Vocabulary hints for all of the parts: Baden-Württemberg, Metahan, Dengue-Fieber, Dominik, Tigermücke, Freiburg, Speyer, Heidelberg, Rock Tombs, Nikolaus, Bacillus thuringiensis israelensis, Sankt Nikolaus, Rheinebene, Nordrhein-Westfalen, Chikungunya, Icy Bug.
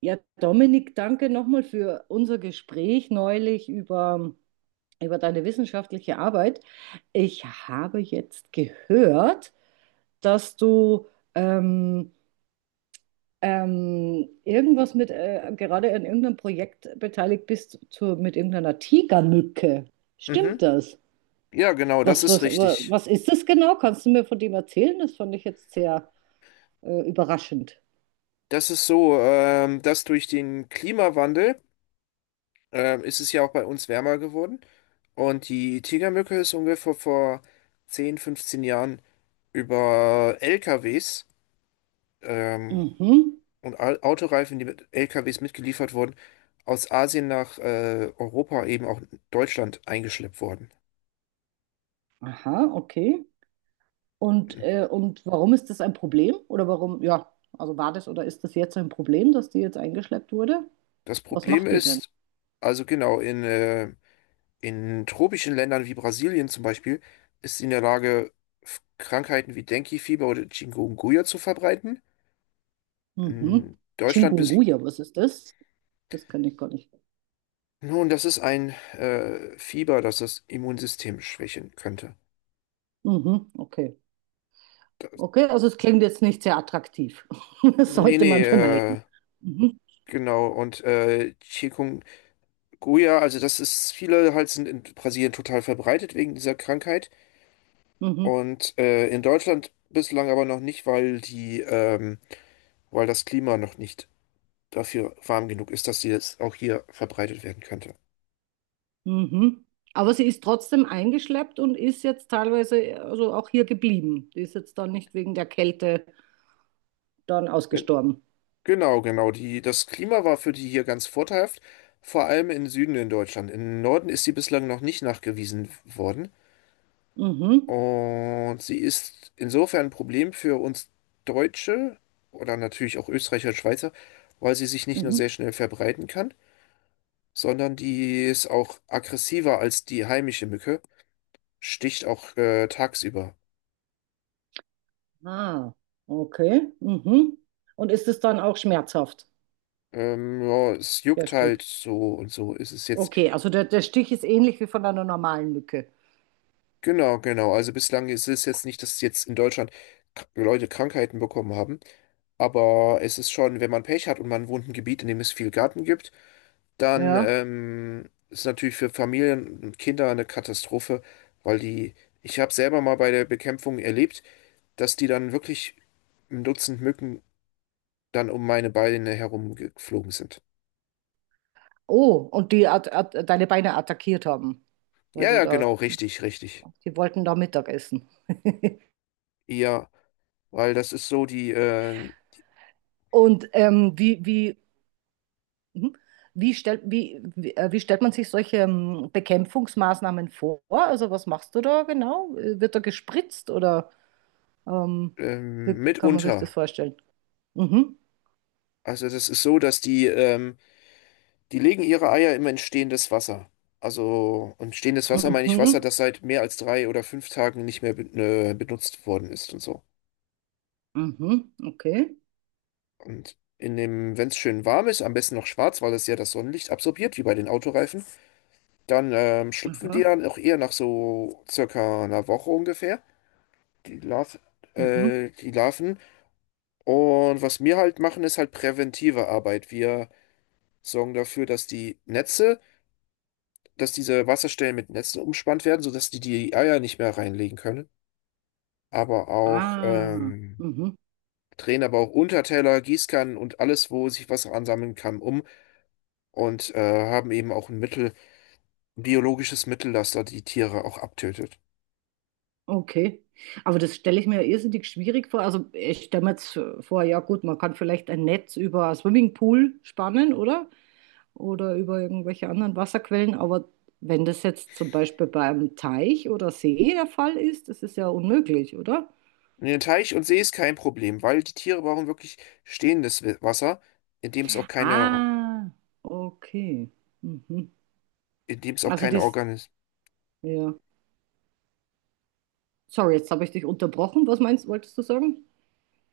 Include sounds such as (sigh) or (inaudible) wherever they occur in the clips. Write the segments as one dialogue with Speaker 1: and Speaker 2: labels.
Speaker 1: Ja, Dominik, danke nochmal für unser Gespräch neulich über deine wissenschaftliche Arbeit. Ich habe jetzt gehört, dass du ähm, irgendwas mit, gerade an irgendeinem Projekt beteiligt bist mit irgendeiner Tigermücke.
Speaker 2: Mhm.
Speaker 1: Stimmt das?
Speaker 2: Ja, genau, das
Speaker 1: Was,
Speaker 2: ist
Speaker 1: was, wa-
Speaker 2: richtig.
Speaker 1: was ist das genau? Kannst du mir von dem erzählen? Das fand ich jetzt sehr überraschend.
Speaker 2: Das ist so, dass durch den Klimawandel ist es ja auch bei uns wärmer geworden. Und die Tigermücke ist ungefähr vor 10 15 Jahren über LKWs ähm,
Speaker 1: Mhm.
Speaker 2: und Autoreifen, die mit LKWs mitgeliefert wurden, aus Asien nach Europa, eben auch Deutschland, eingeschleppt worden.
Speaker 1: Aha, okay. Und warum ist das ein Problem? Oder warum, ja, also war das oder ist das jetzt ein Problem, dass die jetzt eingeschleppt wurde?
Speaker 2: Das
Speaker 1: Was
Speaker 2: Problem
Speaker 1: macht die denn?
Speaker 2: ist, also genau, in tropischen Ländern wie Brasilien zum Beispiel, ist sie in der Lage, Krankheiten wie Dengue-Fieber oder Chikungunya zu verbreiten.
Speaker 1: Mhm.
Speaker 2: In Deutschland bis,
Speaker 1: Chikungunya, was ist das? Das kann ich gar nicht.
Speaker 2: nun, das ist ein Fieber, das das Immunsystem schwächen könnte.
Speaker 1: Mhm, okay.
Speaker 2: Das,
Speaker 1: Okay, also es klingt jetzt nicht sehr attraktiv. (laughs) Das
Speaker 2: nee,
Speaker 1: sollte
Speaker 2: nee,
Speaker 1: man vermeiden. Mhm,
Speaker 2: genau. Und Chikungunya, also das ist, viele halt sind in Brasilien total verbreitet wegen dieser Krankheit.
Speaker 1: mhm,
Speaker 2: Und in Deutschland bislang aber noch nicht, weil die, weil das Klima noch nicht dafür warm genug ist, dass sie jetzt auch hier verbreitet werden könnte.
Speaker 1: mhm. Aber sie ist trotzdem eingeschleppt und ist jetzt teilweise also auch hier geblieben. Die ist jetzt dann nicht wegen der Kälte dann ausgestorben.
Speaker 2: Genau, genau. Die, das Klima war für die hier ganz vorteilhaft, vor allem im Süden in Deutschland. Im Norden ist sie bislang noch nicht nachgewiesen worden.
Speaker 1: Mhm,
Speaker 2: Und sie ist insofern ein Problem für uns Deutsche oder natürlich auch Österreicher und Schweizer, weil sie sich nicht nur
Speaker 1: mhm.
Speaker 2: sehr schnell verbreiten kann, sondern die ist auch aggressiver als die heimische Mücke, sticht auch tagsüber.
Speaker 1: Ah, okay. Mhm. Und ist es dann auch schmerzhaft,
Speaker 2: Ja, es
Speaker 1: der
Speaker 2: juckt halt
Speaker 1: Stich?
Speaker 2: so und so. Es ist jetzt
Speaker 1: Okay, also der Stich ist ähnlich wie von einer normalen Mücke.
Speaker 2: genau, genau. Also bislang ist es jetzt nicht, dass jetzt in Deutschland Leute Krankheiten bekommen haben, aber es ist schon, wenn man Pech hat und man wohnt in einem Gebiet, in dem es viel Garten gibt, dann
Speaker 1: Ja.
Speaker 2: ist natürlich für Familien und Kinder eine Katastrophe, weil die, ich habe selber mal bei der Bekämpfung erlebt, dass die dann wirklich ein Dutzend Mücken dann um meine Beine herumgeflogen sind.
Speaker 1: Oh, und die at at deine Beine attackiert haben, weil
Speaker 2: Ja,
Speaker 1: die
Speaker 2: ja,
Speaker 1: da,
Speaker 2: genau, richtig, richtig.
Speaker 1: die wollten da Mittag essen.
Speaker 2: Ja, weil das ist so die
Speaker 1: Und mhm. Wie stellt man sich solche Bekämpfungsmaßnahmen vor? Also was machst du da genau? Wird da gespritzt oder ähm, wie kann man sich das
Speaker 2: mitunter.
Speaker 1: vorstellen? Mhm.
Speaker 2: Also das ist so, dass die legen ihre Eier immer in stehendes Wasser. Also, und stehendes Wasser meine ich Wasser,
Speaker 1: Mhm.
Speaker 2: das seit mehr als drei oder fünf Tagen nicht mehr be benutzt worden ist und so.
Speaker 1: Mhm, okay.
Speaker 2: Und in dem, wenn es schön warm ist, am besten noch schwarz, weil es ja das Sonnenlicht absorbiert, wie bei den Autoreifen, dann schlüpfen die
Speaker 1: Aha,
Speaker 2: dann auch eher nach so circa einer Woche ungefähr, die Larv
Speaker 1: mhm.
Speaker 2: die Larven. Und was wir halt machen, ist halt präventive Arbeit. Wir sorgen dafür, dass diese Wasserstellen mit Netzen umspannt werden, sodass die die Eier nicht mehr reinlegen können. Aber auch
Speaker 1: Ah, mhm,
Speaker 2: drehen aber auch Unterteller, Gießkannen und alles, wo sich Wasser ansammeln kann, um und haben eben auch ein Mittel, ein biologisches Mittel, das da die Tiere auch abtötet.
Speaker 1: okay. Aber das stelle ich mir irrsinnig schwierig vor. Also ich stelle mir jetzt vor, ja gut, man kann vielleicht ein Netz über einen Swimmingpool spannen, oder? Oder über irgendwelche anderen Wasserquellen. Aber wenn das jetzt zum Beispiel bei einem Teich oder See der Fall ist, das ist ja unmöglich, oder?
Speaker 2: In den Teich und See ist kein Problem, weil die Tiere brauchen wirklich stehendes Wasser, in dem es auch keine,
Speaker 1: Ah, okay. Mhm.
Speaker 2: in dem es auch
Speaker 1: Also
Speaker 2: keine
Speaker 1: das,
Speaker 2: Organ
Speaker 1: ja. Sorry, jetzt habe ich dich unterbrochen. Was meinst, wolltest du sagen?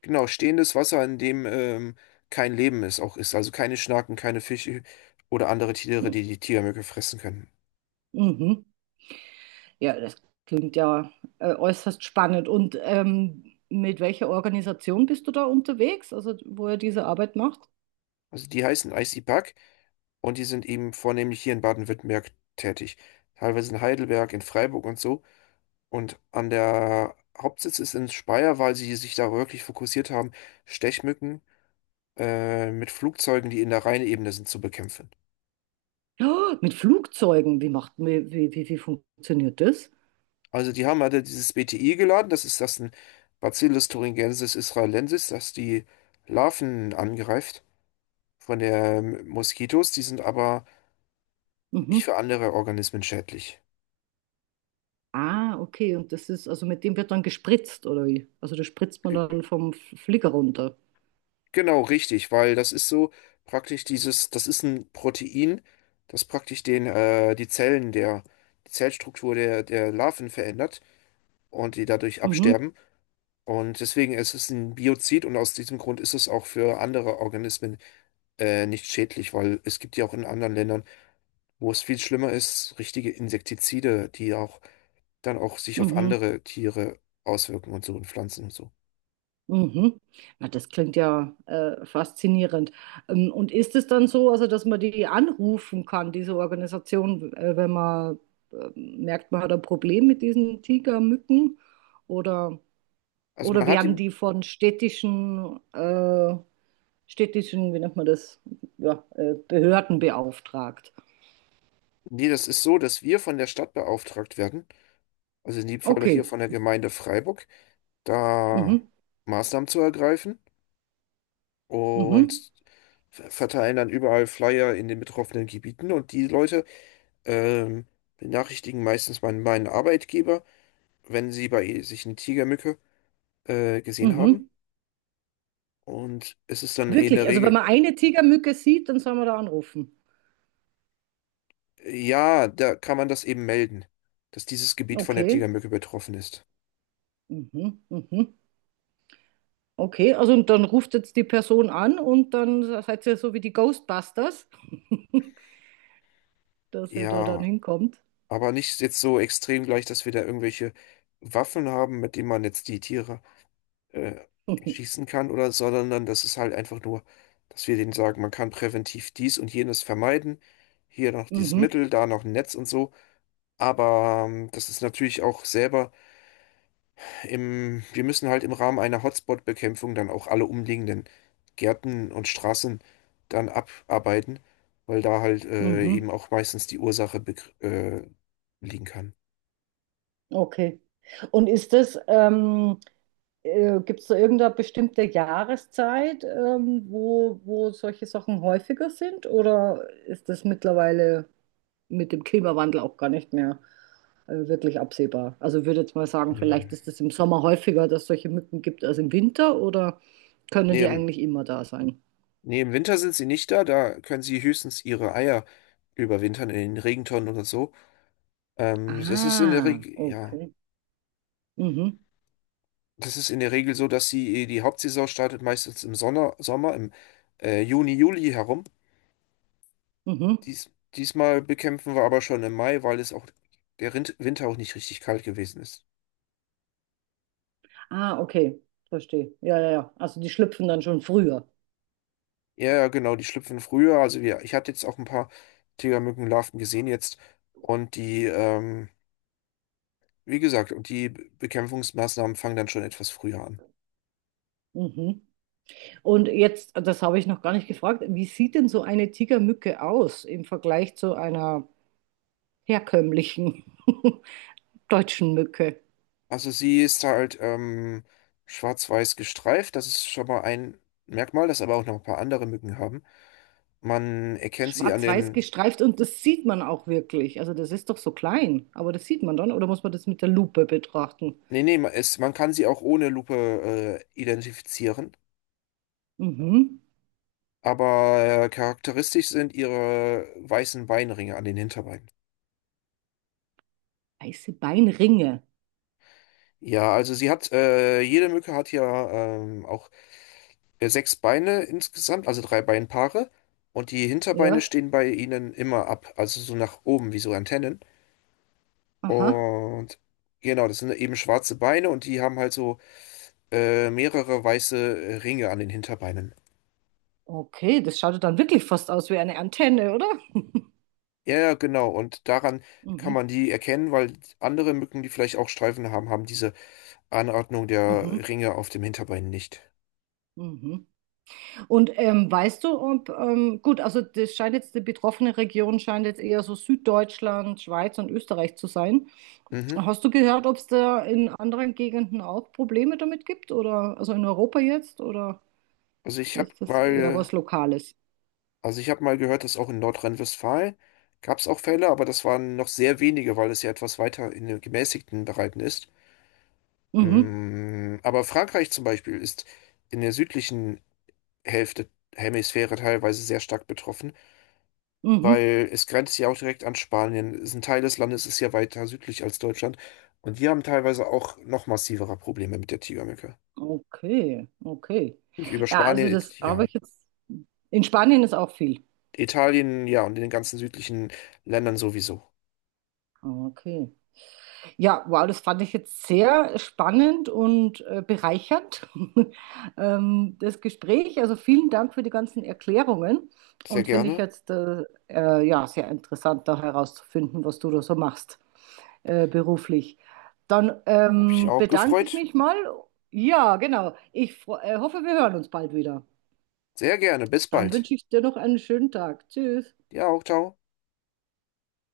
Speaker 2: genau, stehendes Wasser, in dem kein Leben ist, auch ist. Also keine Schnaken, keine Fische oder andere Tiere, die die Tigermücke fressen können.
Speaker 1: Mhm. Ja, das klingt ja äußerst spannend. Und mit welcher Organisation bist du da unterwegs, also wo ihr diese Arbeit macht?
Speaker 2: Also die heißen Icy Bug und die sind eben vornehmlich hier in Baden-Württemberg tätig. Teilweise in Heidelberg, in Freiburg und so. Und an der Hauptsitz ist in Speyer, weil sie sich da wirklich fokussiert haben, Stechmücken mit Flugzeugen, die in der Rheinebene sind, zu bekämpfen.
Speaker 1: Ja, mit Flugzeugen. Wie macht, wie, wie, wie wie funktioniert das?
Speaker 2: Also die haben halt ja dieses BTI geladen, das ist das ein Bacillus thuringiensis israelensis, das die Larven angreift von der Moskitos, die sind aber nicht
Speaker 1: Mhm.
Speaker 2: für andere Organismen schädlich.
Speaker 1: Ah, okay. Und das ist, also mit dem wird dann gespritzt, oder wie? Also das spritzt man
Speaker 2: G-
Speaker 1: dann vom Flieger runter.
Speaker 2: Genau, richtig, weil das ist so praktisch dieses, das ist ein Protein, das praktisch die Zellen der, die Zellstruktur der, der Larven verändert und die dadurch
Speaker 1: Mhm.
Speaker 2: absterben. Und deswegen ist es ein Biozid und aus diesem Grund ist es auch für andere Organismen nicht schädlich, weil es gibt ja auch in anderen Ländern, wo es viel schlimmer ist, richtige Insektizide, die ja auch dann auch sich auf
Speaker 1: Mhm.
Speaker 2: andere Tiere auswirken und so und Pflanzen und so.
Speaker 1: Mhm. Na, das klingt ja faszinierend. Und ist es dann so, also dass man die anrufen kann, diese Organisation, wenn man merkt, man hat ein Problem mit diesen Tigermücken? Oder,
Speaker 2: Also
Speaker 1: oder
Speaker 2: man hat
Speaker 1: werden
Speaker 2: ihm,
Speaker 1: die von städtischen, städtischen, wie nennt man das, ja, Behörden beauftragt?
Speaker 2: nee, das ist so, dass wir von der Stadt beauftragt werden, also in dem Falle hier
Speaker 1: Okay.
Speaker 2: von der Gemeinde Freiburg, da
Speaker 1: Mhm.
Speaker 2: Maßnahmen zu ergreifen
Speaker 1: Mhm.
Speaker 2: und verteilen dann überall Flyer in den betroffenen Gebieten und die Leute ähm, benachrichtigen meistens meinen Arbeitgeber, wenn sie bei sich eine Tigermücke gesehen haben.
Speaker 1: Mhm.
Speaker 2: Und es ist dann eh in der
Speaker 1: Wirklich, also wenn
Speaker 2: Regel,
Speaker 1: man eine Tigermücke sieht, dann soll man da anrufen.
Speaker 2: ja, da kann man das eben melden, dass dieses Gebiet von der
Speaker 1: Okay.
Speaker 2: Tigermücke betroffen ist.
Speaker 1: Mhm. Mhm. Okay, also und dann ruft jetzt die Person an und dann seid ihr so wie die Ghostbusters, (laughs) dass ihr da dann
Speaker 2: Ja,
Speaker 1: hinkommt.
Speaker 2: aber nicht jetzt so extrem gleich, dass wir da irgendwelche Waffen haben, mit denen man jetzt die Tiere äh,
Speaker 1: (laughs)
Speaker 2: erschießen kann oder, sondern dann, das ist halt einfach nur, dass wir denen sagen, man kann präventiv dies und jenes vermeiden. Hier noch dieses
Speaker 1: Mhm,
Speaker 2: Mittel, da noch ein Netz und so. Aber das ist natürlich auch selber im, wir müssen halt im Rahmen einer Hotspot-Bekämpfung dann auch alle umliegenden Gärten und Straßen dann abarbeiten, weil da halt
Speaker 1: mhm,
Speaker 2: eben auch meistens die Ursache liegen kann.
Speaker 1: okay. Und ist das, gibt es da irgendeine bestimmte Jahreszeit, wo, wo solche Sachen häufiger sind? Oder ist das mittlerweile mit dem Klimawandel auch gar nicht mehr wirklich absehbar. Also ich würde jetzt mal sagen, vielleicht
Speaker 2: Mhm.
Speaker 1: ist es im Sommer häufiger, dass es solche Mücken gibt als im Winter oder können
Speaker 2: Nee,
Speaker 1: die
Speaker 2: im,
Speaker 1: eigentlich immer da sein?
Speaker 2: nee, im Winter sind sie nicht da, da können sie höchstens ihre Eier überwintern in den Regentonnen oder so. Das ist in der
Speaker 1: Ah,
Speaker 2: Regel, ja,
Speaker 1: okay. Mhm,
Speaker 2: das ist in der Regel so, dass sie die Hauptsaison startet meistens im Sommer, im Juni, Juli herum.
Speaker 1: mhm.
Speaker 2: Diesmal bekämpfen wir aber schon im Mai, weil es auch der Rind Winter auch nicht richtig kalt gewesen ist.
Speaker 1: Ah, okay. Verstehe. Ja, ja, ja. Also die schlüpfen dann schon früher.
Speaker 2: Ja, ja, genau, die schlüpfen früher. Also wir, ich hatte jetzt auch ein paar Tigermückenlarven gesehen jetzt. Und wie gesagt, und die Bekämpfungsmaßnahmen fangen dann schon etwas früher an.
Speaker 1: Mhm. Und jetzt, das habe ich noch gar nicht gefragt, wie sieht denn so eine Tigermücke aus im Vergleich zu einer herkömmlichen (laughs) deutschen Mücke?
Speaker 2: Also sie ist halt schwarz-weiß gestreift. Das ist schon mal ein Merkmal, das aber auch noch ein paar andere Mücken haben. Man erkennt sie an
Speaker 1: Schwarz-weiß
Speaker 2: den...
Speaker 1: gestreift und das sieht man auch wirklich. Also das ist doch so klein, aber das sieht man dann. Oder muss man das mit der Lupe betrachten?
Speaker 2: Nee, nee, es, man kann sie auch ohne Lupe identifizieren.
Speaker 1: Mhm.
Speaker 2: Aber charakteristisch sind ihre weißen Beinringe an den Hinterbeinen.
Speaker 1: Weiße Beinringe.
Speaker 2: Ja, also sie hat, jede Mücke hat ja auch sechs Beine insgesamt, also drei Beinpaare. Und die Hinterbeine
Speaker 1: Ja.
Speaker 2: stehen bei ihnen immer ab, also so nach oben, wie so Antennen.
Speaker 1: Aha.
Speaker 2: Und genau, das sind eben schwarze Beine und die haben halt so mehrere weiße Ringe an den Hinterbeinen.
Speaker 1: Okay, das schaut ja dann wirklich fast aus wie eine Antenne, oder?
Speaker 2: Ja, ja, genau. Und daran kann
Speaker 1: Mhm.
Speaker 2: man die erkennen, weil andere Mücken, die vielleicht auch Streifen haben, haben diese Anordnung
Speaker 1: Mhm.
Speaker 2: der Ringe auf dem Hinterbein nicht.
Speaker 1: Mhm. Und weißt du, ob, gut, also das scheint jetzt, die betroffene Region scheint jetzt eher so Süddeutschland, Schweiz und Österreich zu sein.
Speaker 2: Mhm.
Speaker 1: Hast du gehört, ob es da in anderen Gegenden auch Probleme damit gibt? Oder also in Europa jetzt? Oder?
Speaker 2: Also ich habe
Speaker 1: Ist das eher was
Speaker 2: mal,
Speaker 1: Lokales?
Speaker 2: also ich habe mal gehört, dass auch in Nordrhein-Westfalen gab es auch Fälle, aber das waren noch sehr wenige, weil es ja etwas weiter in den gemäßigten Bereichen ist.
Speaker 1: Mhm.
Speaker 2: Aber Frankreich zum Beispiel ist in der südlichen Hälfte, Hemisphäre teilweise sehr stark betroffen,
Speaker 1: Mhm.
Speaker 2: weil es grenzt ja auch direkt an Spanien. Es ist ein Teil des Landes ist ja weiter südlich als Deutschland und die haben teilweise auch noch massivere Probleme mit der Tigermücke.
Speaker 1: Okay, okay.
Speaker 2: Und über
Speaker 1: Ja, also
Speaker 2: Spanien,
Speaker 1: das
Speaker 2: ja.
Speaker 1: habe ich jetzt. In Spanien ist auch viel.
Speaker 2: Italien, ja, und in den ganzen südlichen Ländern sowieso.
Speaker 1: Okay. Ja, wow, das fand ich jetzt sehr spannend und bereichernd, (laughs) das Gespräch. Also vielen Dank für die ganzen Erklärungen
Speaker 2: Sehr
Speaker 1: und finde ich
Speaker 2: gerne.
Speaker 1: jetzt ja, sehr interessant, da herauszufinden, was du da so machst beruflich. Dann
Speaker 2: Hab ich auch
Speaker 1: bedanke ich
Speaker 2: gefreut.
Speaker 1: mich mal. Ja, genau. Ich hoffe, wir hören uns bald wieder.
Speaker 2: Sehr gerne. Bis
Speaker 1: Dann
Speaker 2: bald.
Speaker 1: wünsche ich dir noch einen schönen Tag. Tschüss.
Speaker 2: Ja, auch, ciao.